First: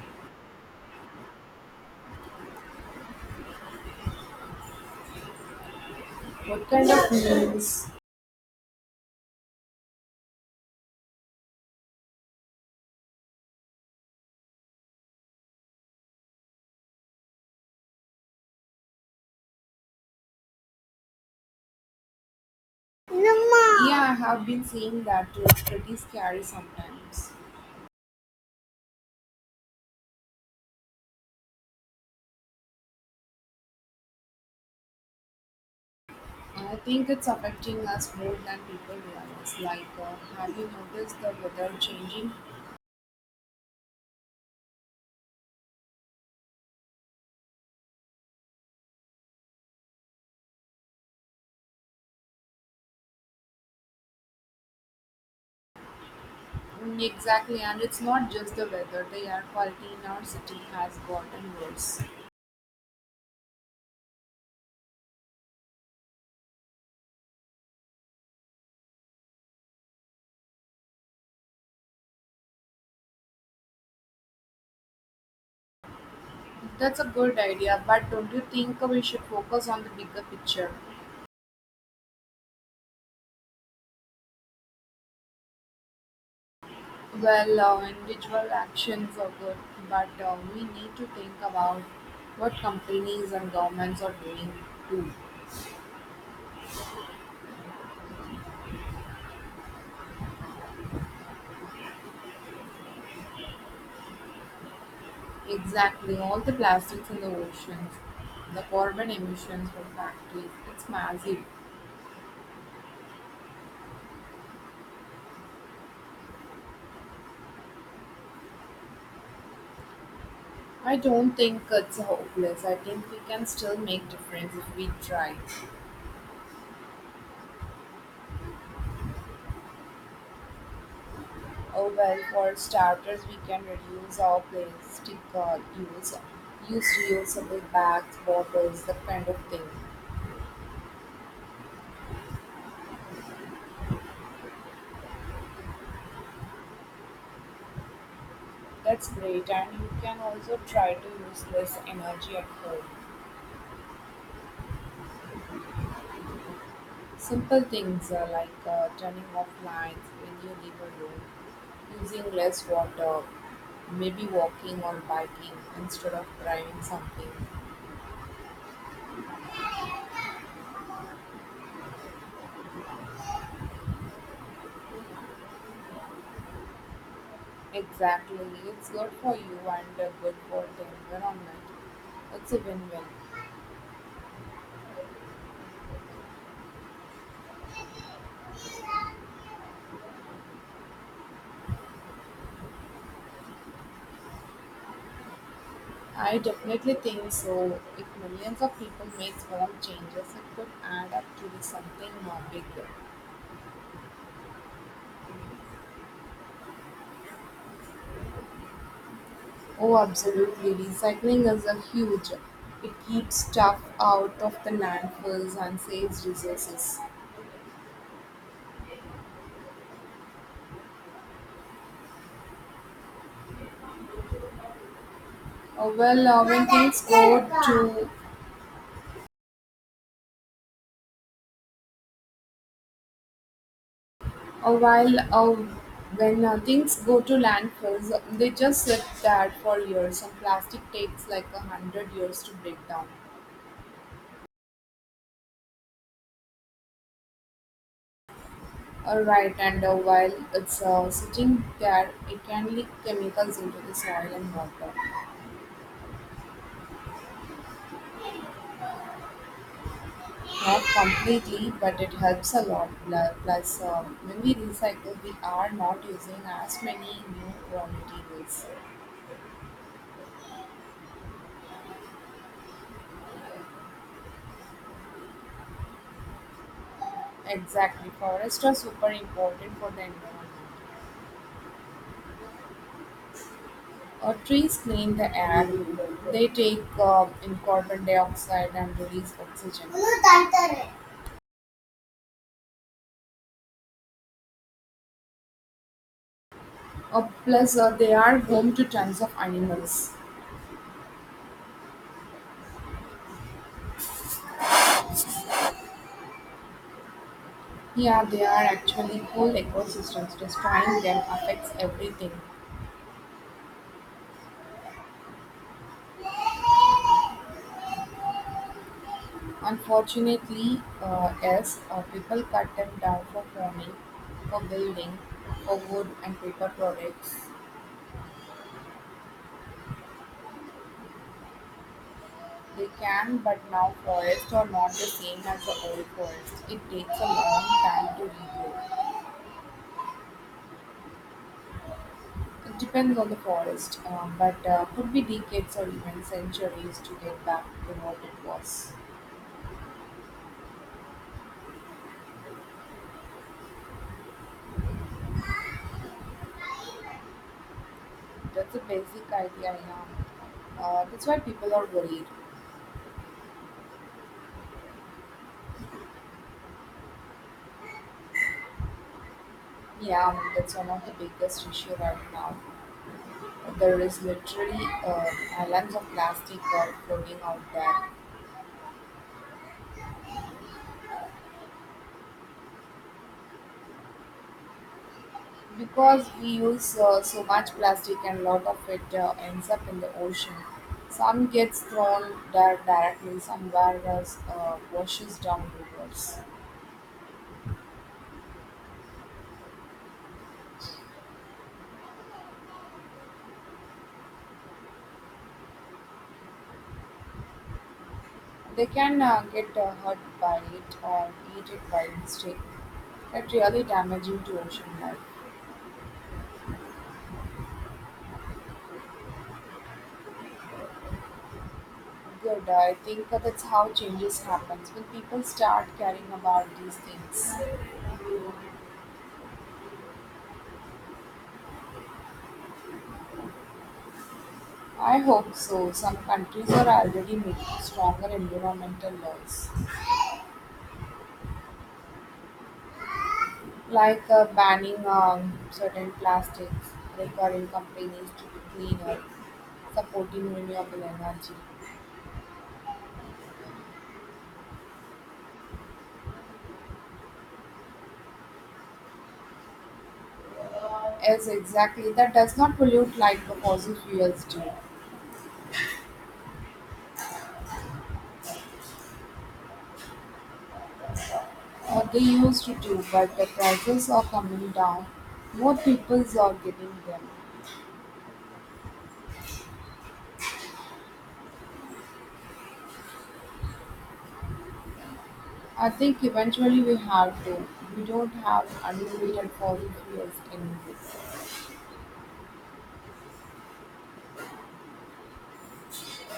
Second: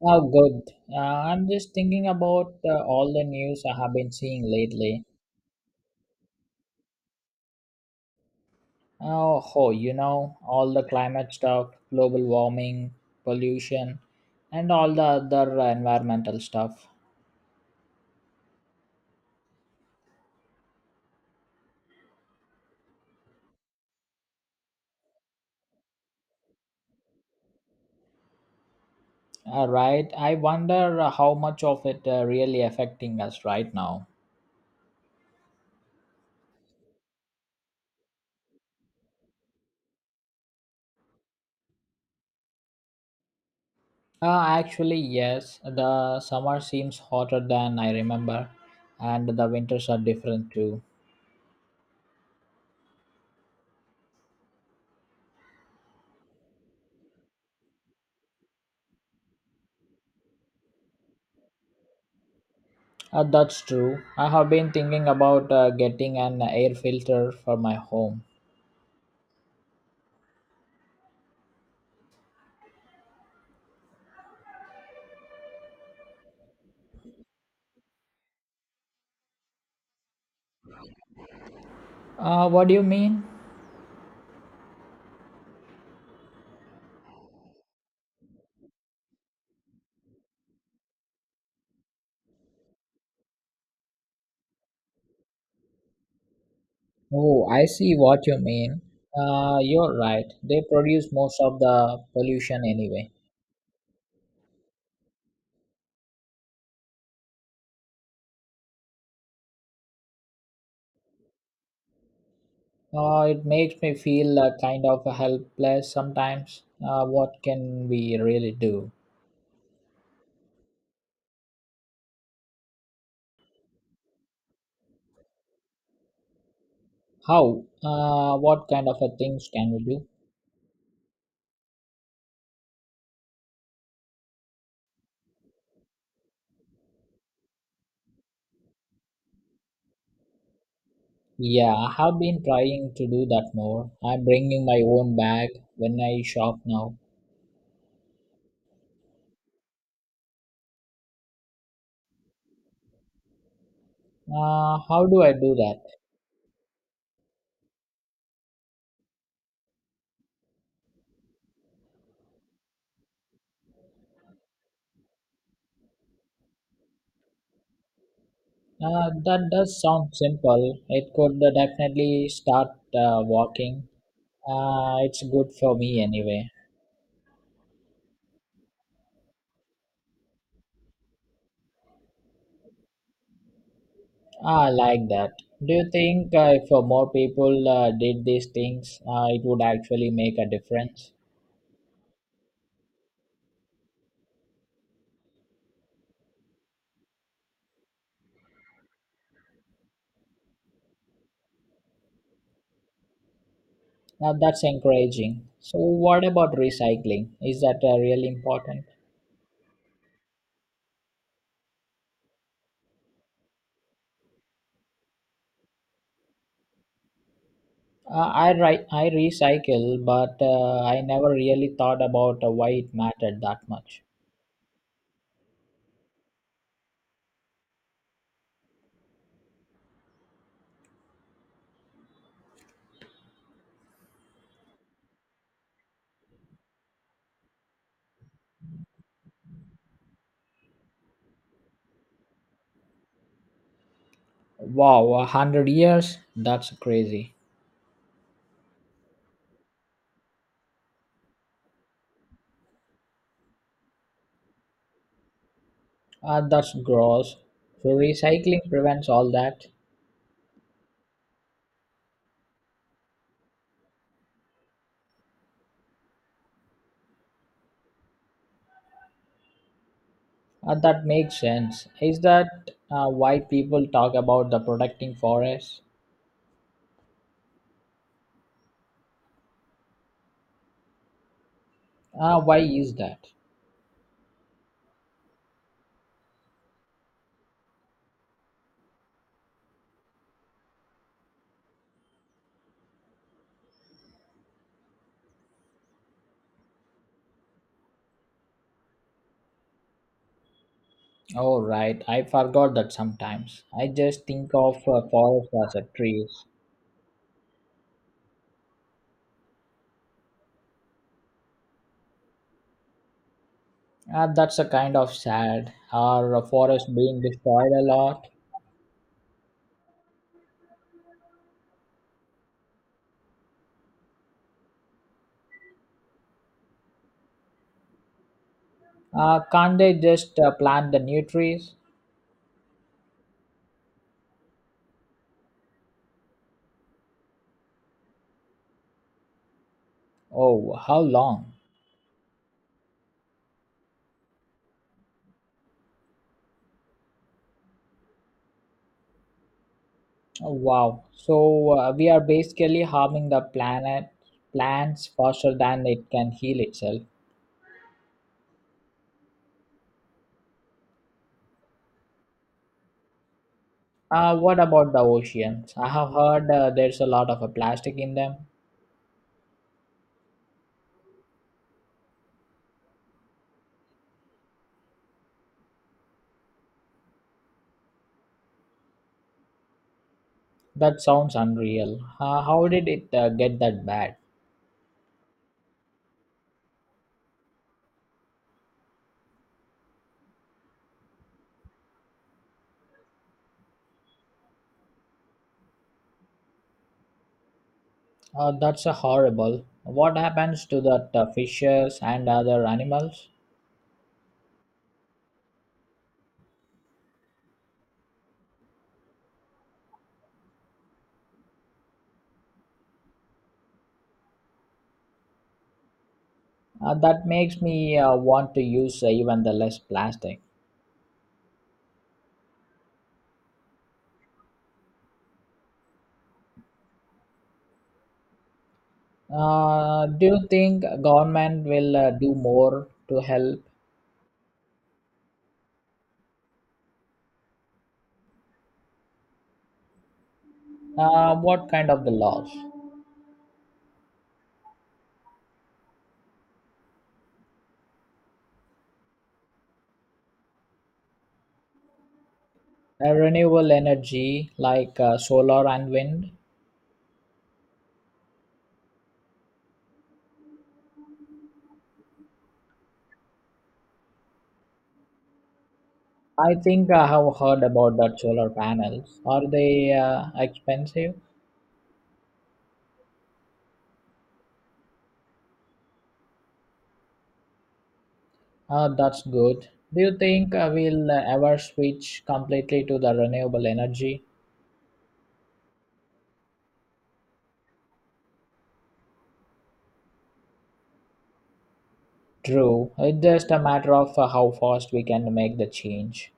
Oh, good. I'm just thinking about all the news I have been seeing lately. Oh, ho, you know, all the climate stuff, global warming, pollution, and all the other environmental stuff. Right? I wonder how much of it really affecting us right now. Actually, yes, the summer seems hotter than I remember, and the winters are different too. That's true. I have been thinking about getting an air filter for my home. What do you mean? Oh, I see what you mean. You're right. They produce most of the pollution anyway. It makes me feel kind of helpless sometimes. What can we really do? How? What kind of things can we do? Yeah, I have been trying to do that more. I'm bringing my own bag when I shop now. How do I do that? That does sound simple. It could definitely start walking. It's good for me anyway. I like that. Do you think if more people did these things, it would actually make a difference? Now that's encouraging. So what about recycling? Is that really important? I recycle, but I never really thought about why it mattered that much. Wow, 100 years? That's crazy. That's gross. So recycling prevents all that. That makes sense. Is that why people talk about the protecting forests? Why is that? Oh, right. I forgot that sometimes. I just think of forest as a trees. That's a kind of sad. Are forests being destroyed a lot? Can't they just plant the new trees? Oh, how long? Oh, wow. So we are basically harming the planet, plants faster than it can heal itself. What about the oceans? I have heard there's a lot of plastic in them. That sounds unreal. How did it get that bad? That's horrible. What happens to that fishes and other animals? That makes me want to use even the less plastic. Do you think government will do more to help? What kind of the laws? Renewable energy like solar and wind. I think I have heard about that solar panels. Are they expensive? That's good. Do you think we'll ever switch completely to the renewable energy? True. It's just a matter of how fast we can make the change.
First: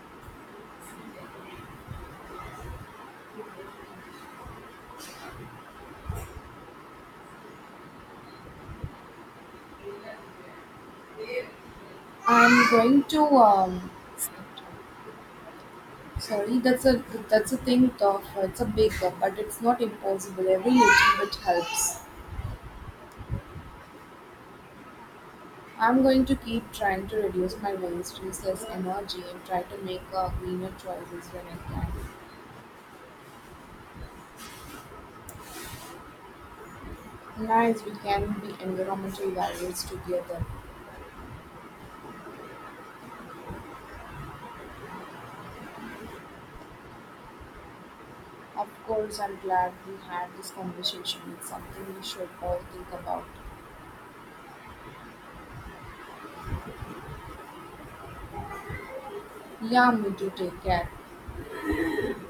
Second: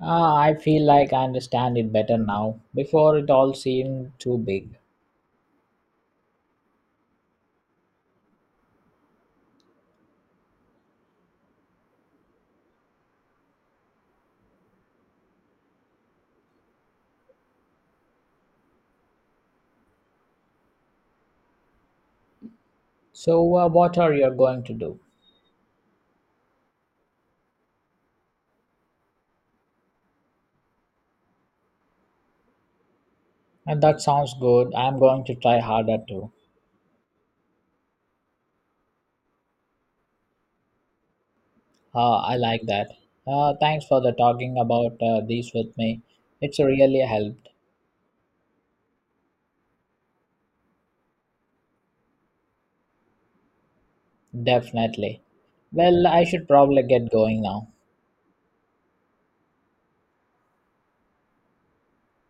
I feel like I understand it better now. Before it all seemed too big. So, what are you going to do? And that sounds good. I'm going to try harder too. I like that. Thanks for the talking about these with me. It's really helped. Definitely. Well, I should probably get going now.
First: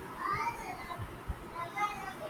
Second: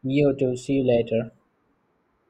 You too. See you later. Yeah,